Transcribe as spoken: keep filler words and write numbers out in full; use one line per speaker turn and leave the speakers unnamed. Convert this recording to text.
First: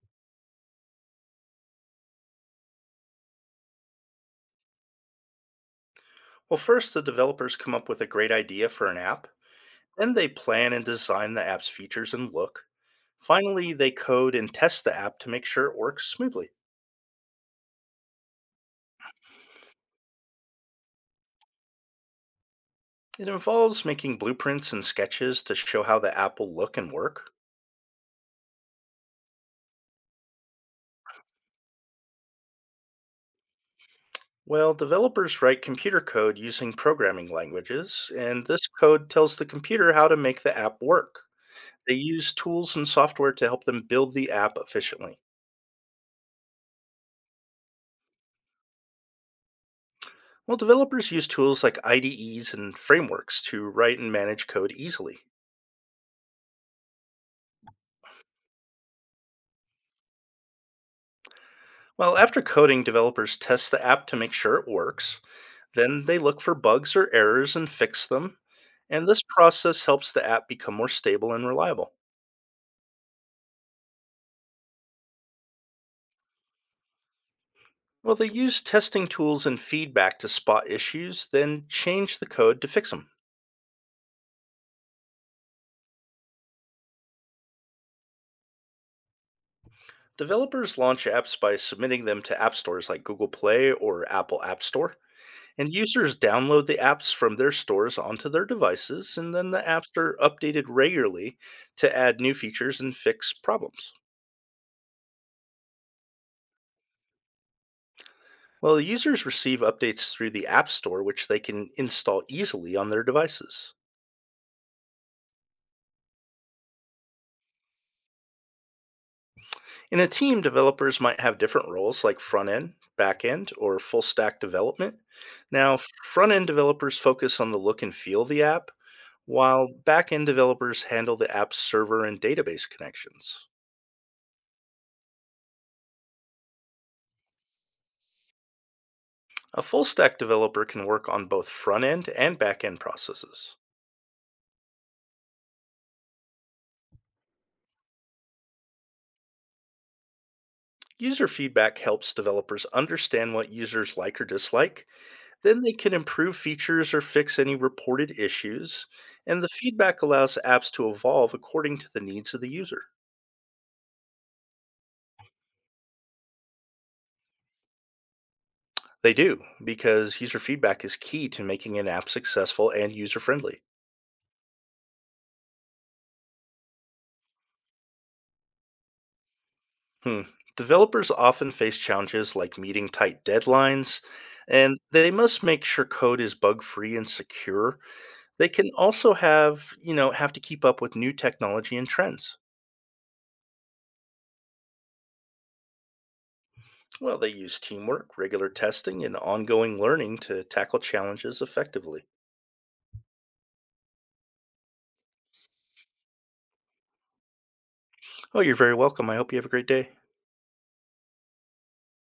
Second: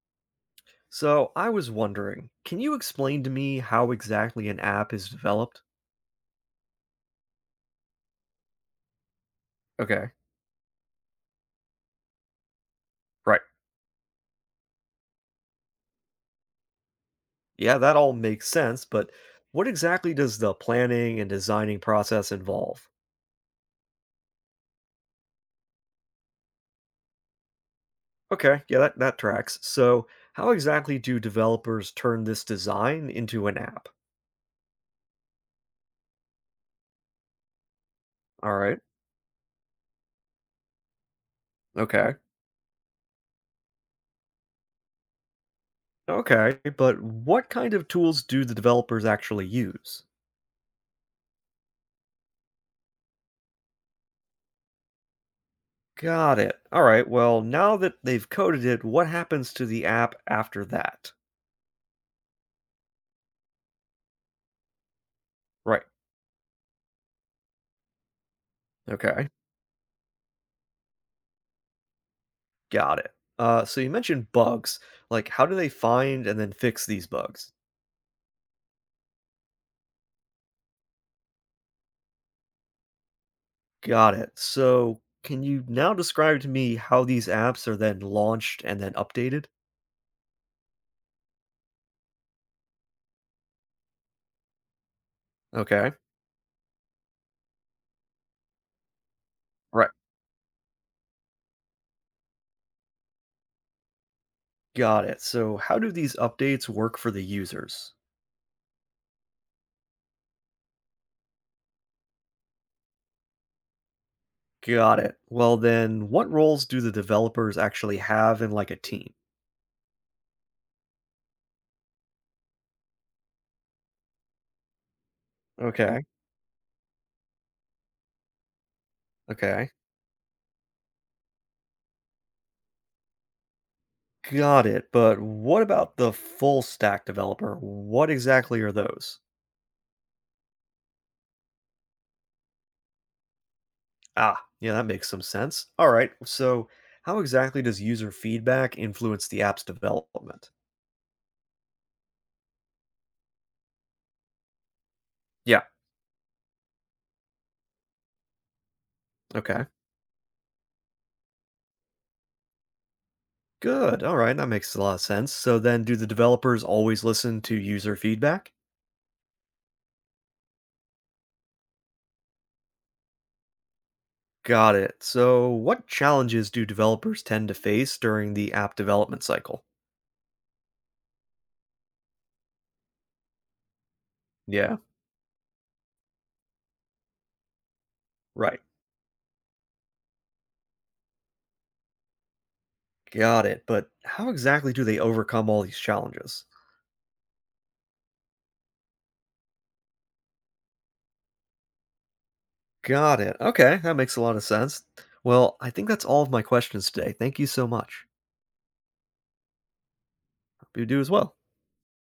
So I was wondering, can you explain to me how exactly an app is developed?
Well, first, the developers come up with a great idea for an app,
Okay,
then they plan and design the app's features and look.
right.
Finally, they code and test the app to make sure it works smoothly.
Yeah, that all makes sense, but what exactly does the planning and designing process involve?
It involves making blueprints and sketches to show how the app will look and work.
Okay, yeah, that, that tracks. So how exactly do developers turn this design into an app?
Well, developers write computer code using programming languages, and
All
this
right.
code tells the computer how to make the app work. They
Okay.
use tools and software to help them build the app efficiently.
Okay, but what kind of tools do the developers actually use?
Well, developers use tools like I D Es and frameworks to write and manage code easily.
Got it. All right. Well, now that they've coded it, what happens to the app after that?
Well, after coding, developers test the app to make sure it works.
Right.
Then they look for bugs or errors and fix them. And this
Okay.
process helps the app become more stable and reliable.
Got it. Uh, so you mentioned bugs. Like, how do they find and then fix these bugs?
Well, they use testing tools and feedback to spot issues, then change the code to fix them.
Got it. So, can you now describe to me how these apps are then launched and then updated?
Developers launch apps by submitting them to app stores like Google Play or Apple App Store. And
Okay,
users download the apps from their stores onto their devices, and then the
right.
apps are updated regularly to add new features and fix problems.
Got it. So, how do these updates work for the users?
Well, users receive updates through the App Store, which they can install easily on their devices.
Got it. Well, then, what roles do the developers actually have in like a team?
In a team, developers might have different roles like front end, back end, or full stack development. Now,
Okay,
front end developers focus on the look and feel of the app,
okay.
while back end developers handle the app's server and database connections.
Got it. But what about the full stack developer? What exactly are those?
A full stack developer can work on both front end and back end processes.
Ah, yeah, that makes some sense. All right. So, how exactly does user feedback influence the app's development?
User feedback helps developers understand what users like or dislike
Yeah.
Then they can improve features or fix any reported issues, and the
Okay.
feedback allows apps to evolve according to the needs of the user.
Good. All right. That makes a lot of sense. So, then do the developers always listen to user feedback?
They do, because user feedback is key to making an app successful and user friendly.
Got it. So, what challenges do developers tend to face during the app development cycle?
Hmm. Developers often face challenges like meeting tight deadlines,
Yeah.
and they must make sure code is bug free and secure. They
Right.
can also have, you know, have to keep up with new technology and trends.
Got it. But how exactly do they overcome all these challenges?
Well, they use teamwork, regular testing, and ongoing learning to tackle challenges effectively.
Got it. Okay. That makes a lot of sense. Well, I think that's all of my questions today. Thank you so much.
Oh, you're very welcome. I hope you have a great day.
Hope you do as well.